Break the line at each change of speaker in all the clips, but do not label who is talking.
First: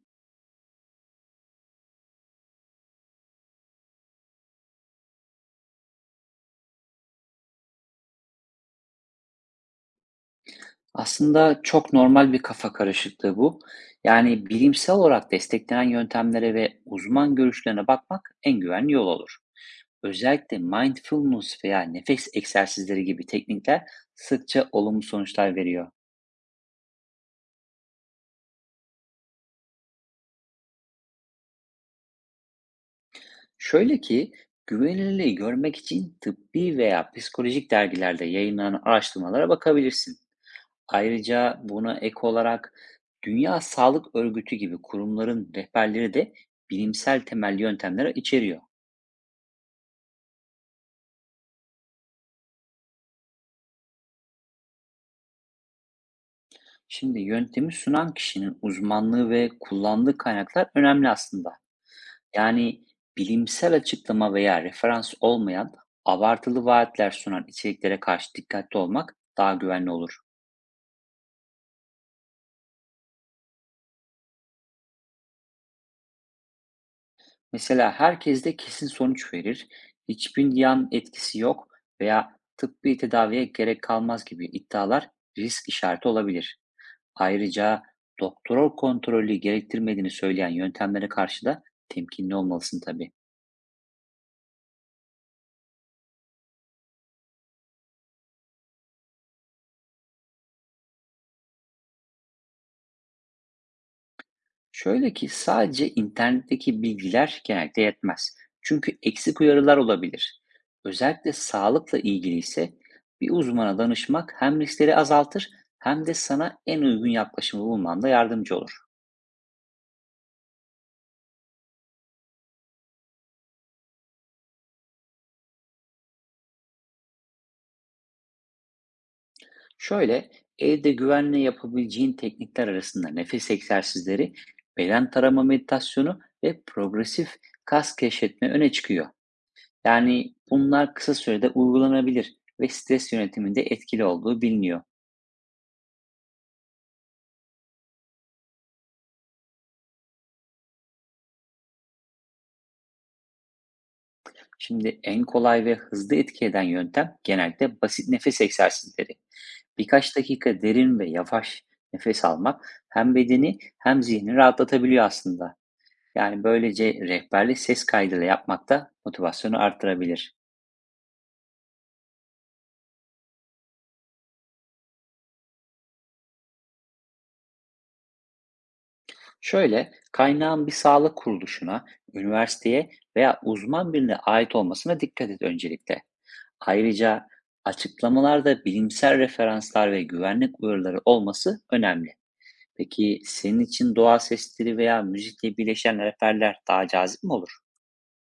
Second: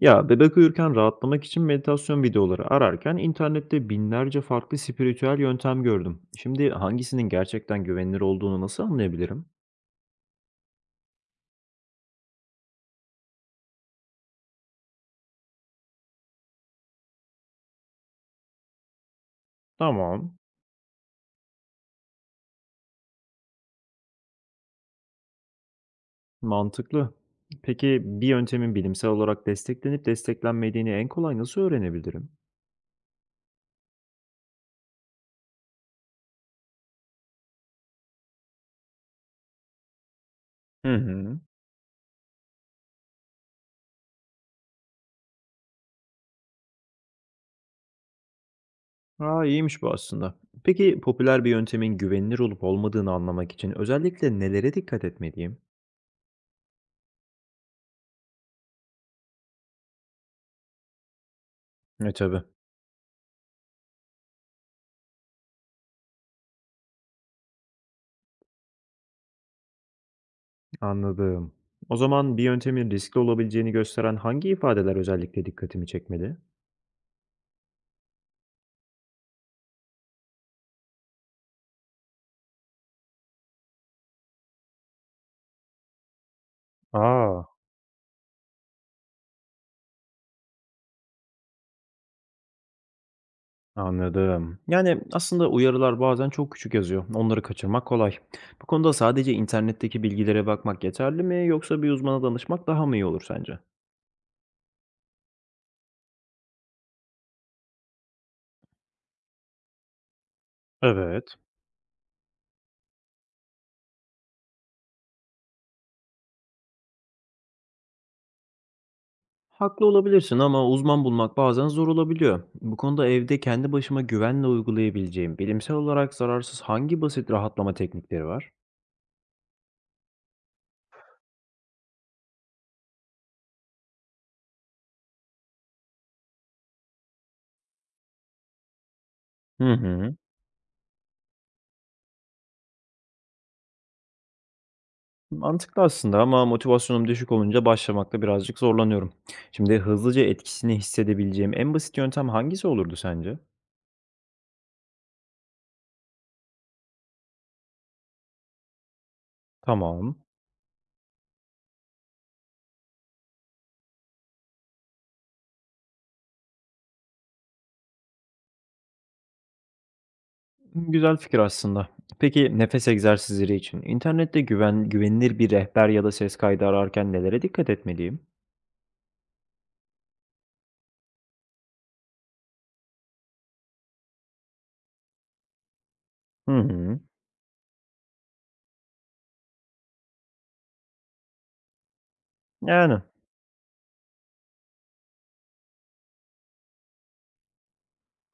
Ya bebek uyurken rahatlamak için meditasyon videoları ararken internette binlerce farklı spiritüel yöntem gördüm. Şimdi hangisinin gerçekten güvenilir olduğunu nasıl anlayabilirim?
Aslında çok normal bir kafa karışıklığı bu. Yani bilimsel olarak desteklenen yöntemlere ve uzman görüşlerine bakmak en güvenli yol olur.
Tamam,
Özellikle mindfulness veya nefes egzersizleri gibi teknikler sıkça olumlu sonuçlar veriyor.
mantıklı. Peki bir yöntemin bilimsel olarak desteklenip desteklenmediğini en kolay nasıl öğrenebilirim?
Şöyle ki, güvenilirliği görmek için tıbbi veya psikolojik dergilerde yayınlanan araştırmalara bakabilirsin.
Hı hı.
Ayrıca, buna ek olarak, Dünya Sağlık Örgütü gibi kurumların rehberleri de bilimsel temelli yöntemleri içeriyor.
Aa, iyiymiş bu aslında. Peki popüler bir yöntemin güvenilir olup olmadığını anlamak için özellikle nelere dikkat etmeliyim?
Şimdi, yöntemi sunan kişinin uzmanlığı ve kullandığı kaynaklar önemli aslında.
E tabii.
Yani, bilimsel açıklama veya referans olmayan, abartılı vaatler sunan içeriklere karşı dikkatli olmak daha güvenli olur.
Anladım. O zaman bir yöntemin riskli olabileceğini gösteren hangi ifadeler özellikle dikkatimi çekmeli?
Mesela, herkes de kesin sonuç verir, hiçbir yan etkisi yok veya tıbbi tedaviye gerek kalmaz gibi iddialar risk işareti olabilir.
Aa,
Ayrıca, doktor kontrolü gerektirmediğini söyleyen yöntemlere karşı da temkinli olmalısın tabii.
anladım. Yani aslında uyarılar bazen çok küçük yazıyor. Onları kaçırmak kolay. Bu konuda sadece internetteki bilgilere bakmak yeterli mi yoksa bir uzmana danışmak daha mı iyi olur sence?
Şöyle ki, sadece internetteki bilgiler genellikle yetmez. Çünkü eksik uyarılar olabilir.
Evet.
Özellikle sağlıkla ilgili ise, bir uzmana danışmak hem riskleri azaltır, hem de sana en uygun yaklaşımı bulmanda yardımcı olur.
Haklı olabilirsin ama uzman bulmak bazen zor olabiliyor. Bu konuda evde kendi başıma güvenle uygulayabileceğim bilimsel olarak zararsız hangi basit rahatlama teknikleri var?
Şöyle, evde güvenle yapabileceğin teknikler arasında nefes egzersizleri, beden tarama meditasyonu ve progresif kas keşfetme öne çıkıyor.
Hı hı.
Yani bunlar kısa sürede uygulanabilir ve stres yönetiminde etkili olduğu biliniyor.
Mantıklı aslında ama motivasyonum düşük olunca başlamakta birazcık zorlanıyorum. Şimdi hızlıca etkisini hissedebileceğim en basit yöntem hangisi olurdu sence?
Şimdi, en kolay ve hızlı etki eden yöntem genellikle basit nefes egzersizleri. Birkaç
Tamam.
dakika derin ve yavaş nefes almak hem bedeni hem zihni rahatlatabiliyor aslında. Yani böylece rehberli ses kaydıyla yapmak da motivasyonu arttırabilir.
Güzel fikir aslında. Peki nefes egzersizleri için internette güvenilir bir rehber ya da ses kaydı ararken nelere dikkat etmeliyim?
Şöyle, kaynağın bir sağlık kuruluşuna, üniversiteye veya uzman birine ait olmasına dikkat et öncelikle.
Hı hı.
Ayrıca, açıklamalarda bilimsel referanslar ve güvenlik uyarıları olması önemli.
Yani
Peki, senin için doğa sesleri veya müzikle birleşen reperler daha cazip mi olur?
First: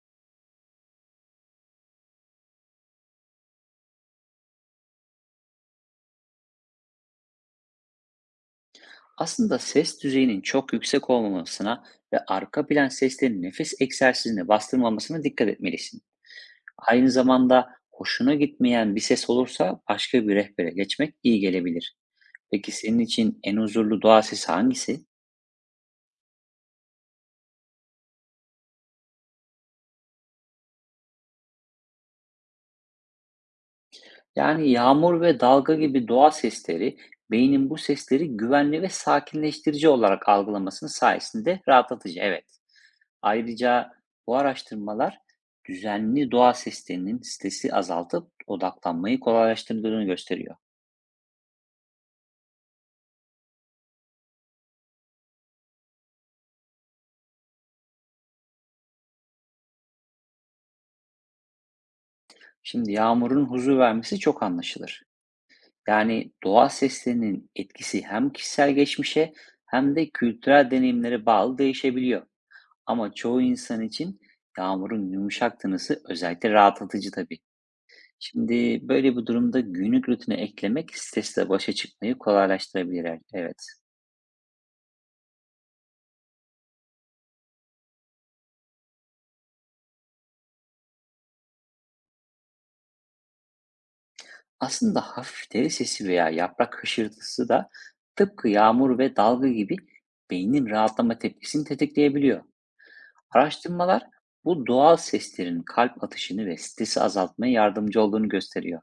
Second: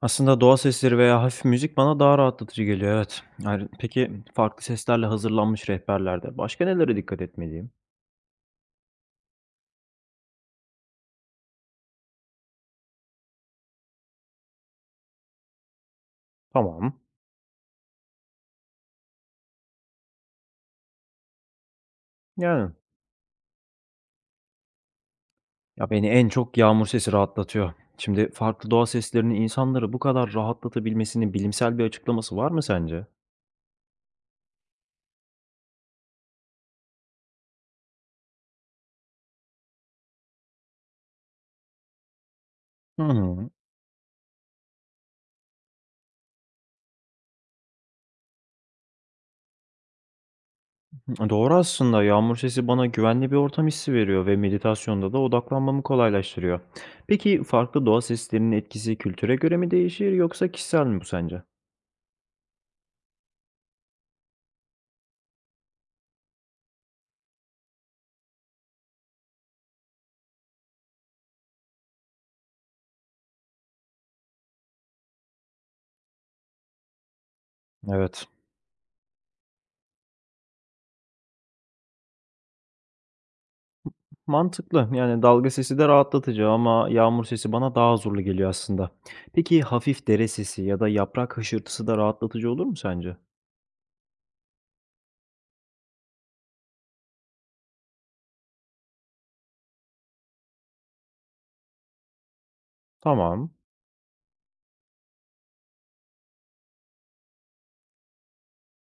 aslında doğa sesleri veya hafif müzik bana daha rahatlatıcı geliyor, evet. Yani peki farklı seslerle hazırlanmış rehberlerde başka nelere dikkat etmeliyim?
Aslında ses düzeyinin çok yüksek olmamasına ve arka plan seslerin nefes egzersizine bastırmamasına dikkat etmelisin.
Tamam.
Aynı zamanda hoşuna gitmeyen bir ses olursa başka bir rehbere geçmek iyi gelebilir.
Yani
Peki, senin için en huzurlu doğa sesi hangisi?
ya, beni en çok yağmur sesi rahatlatıyor. Şimdi farklı doğa seslerinin insanları bu kadar rahatlatabilmesinin bilimsel bir açıklaması var mı sence?
Yani yağmur ve dalga gibi doğa sesleri, beynin bu sesleri güvenli ve sakinleştirici olarak algılamasının sayesinde rahatlatıcı. Evet.
Hı hı.
Ayrıca, bu araştırmalar düzenli doğa seslerinin stresi azaltıp odaklanmayı kolaylaştırdığını gösteriyor.
Doğru aslında. Yağmur sesi bana güvenli bir ortam hissi veriyor ve meditasyonda da odaklanmamı kolaylaştırıyor. Peki farklı doğa seslerinin etkisi kültüre göre mi değişir yoksa kişisel mi bu sence?
Şimdi, yağmurun huzur vermesi çok anlaşılır. Yani doğa seslerinin etkisi hem kişisel geçmişe hem de kültürel deneyimlere bağlı değişebiliyor. Ama çoğu insan için yağmurun yumuşak tınısı özellikle rahatlatıcı tabii.
Evet.
Şimdi, böyle bir durumda günlük rutine eklemek stresle başa çıkmayı kolaylaştırabilir. Evet.
Mantıklı. Yani dalga sesi de rahatlatıcı ama yağmur sesi bana daha huzurlu geliyor aslında. Peki hafif dere sesi ya da yaprak hışırtısı da rahatlatıcı olur mu sence?
Aslında hafif deri sesi veya yaprak hışırtısı da, tıpkı yağmur ve dalga gibi, beynin rahatlama tepkisini tetikleyebiliyor.
Tamam.
Araştırmalar, bu doğal seslerin kalp atışını ve stresi azaltmaya yardımcı olduğunu gösteriyor.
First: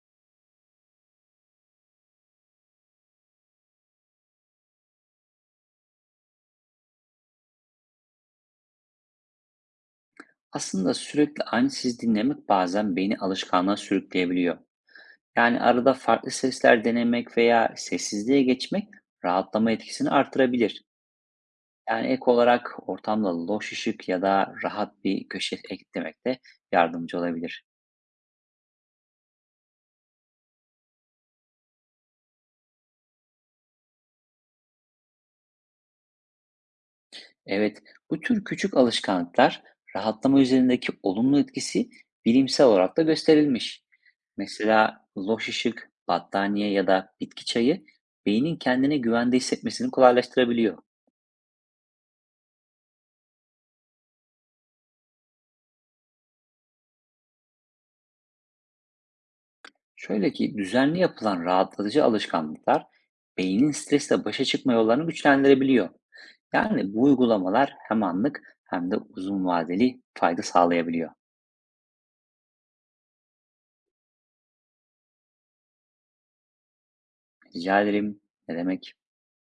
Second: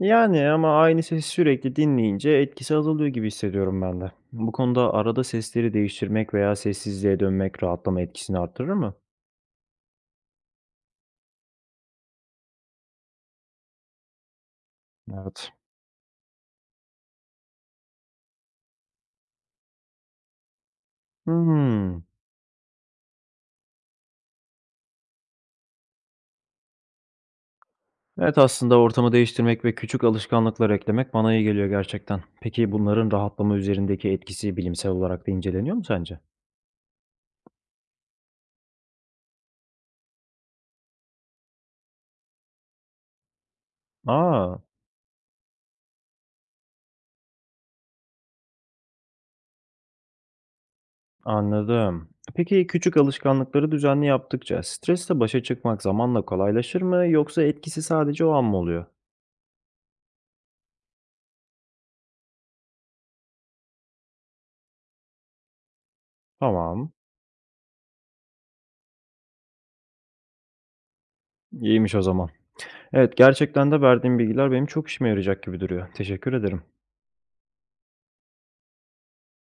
Yani ama aynı sesi sürekli dinleyince etkisi azalıyor gibi hissediyorum ben de. Bu konuda arada sesleri değiştirmek veya sessizliğe dönmek rahatlama etkisini arttırır mı?
Aslında sürekli aynı sesi dinlemek bazen beyni alışkanlığa sürükleyebiliyor.
Evet.
Yani arada farklı sesler denemek veya sessizliğe geçmek rahatlama etkisini artırabilir.
Hmm.
Yani ek olarak, ortamda loş ışık ya da rahat bir köşe eklemek de yardımcı olabilir.
Evet aslında ortamı değiştirmek ve küçük alışkanlıklar eklemek bana iyi geliyor gerçekten. Peki bunların rahatlama üzerindeki etkisi bilimsel olarak da inceleniyor mu sence?
Evet, bu tür küçük alışkanlıklar, rahatlama üzerindeki olumlu etkisi bilimsel olarak da gösterilmiş.
Aa,
Mesela loş ışık, battaniye ya da bitki çayı, beynin kendine güvende hissetmesini kolaylaştırabiliyor.
anladım. Peki küçük alışkanlıkları düzenli yaptıkça stresle başa çıkmak zamanla kolaylaşır mı yoksa etkisi sadece o an mı oluyor?
Şöyle ki, düzenli yapılan rahatlatıcı alışkanlıklar, beynin stresle başa çıkma yollarını güçlendirebiliyor.
Tamam.
Yani bu uygulamalar hem anlık hem de uzun vadeli fayda sağlayabiliyor.
İyiymiş o zaman. Evet, gerçekten de verdiğin bilgiler benim çok işime yarayacak gibi duruyor. Teşekkür ederim.
Rica ederim. Ne demek?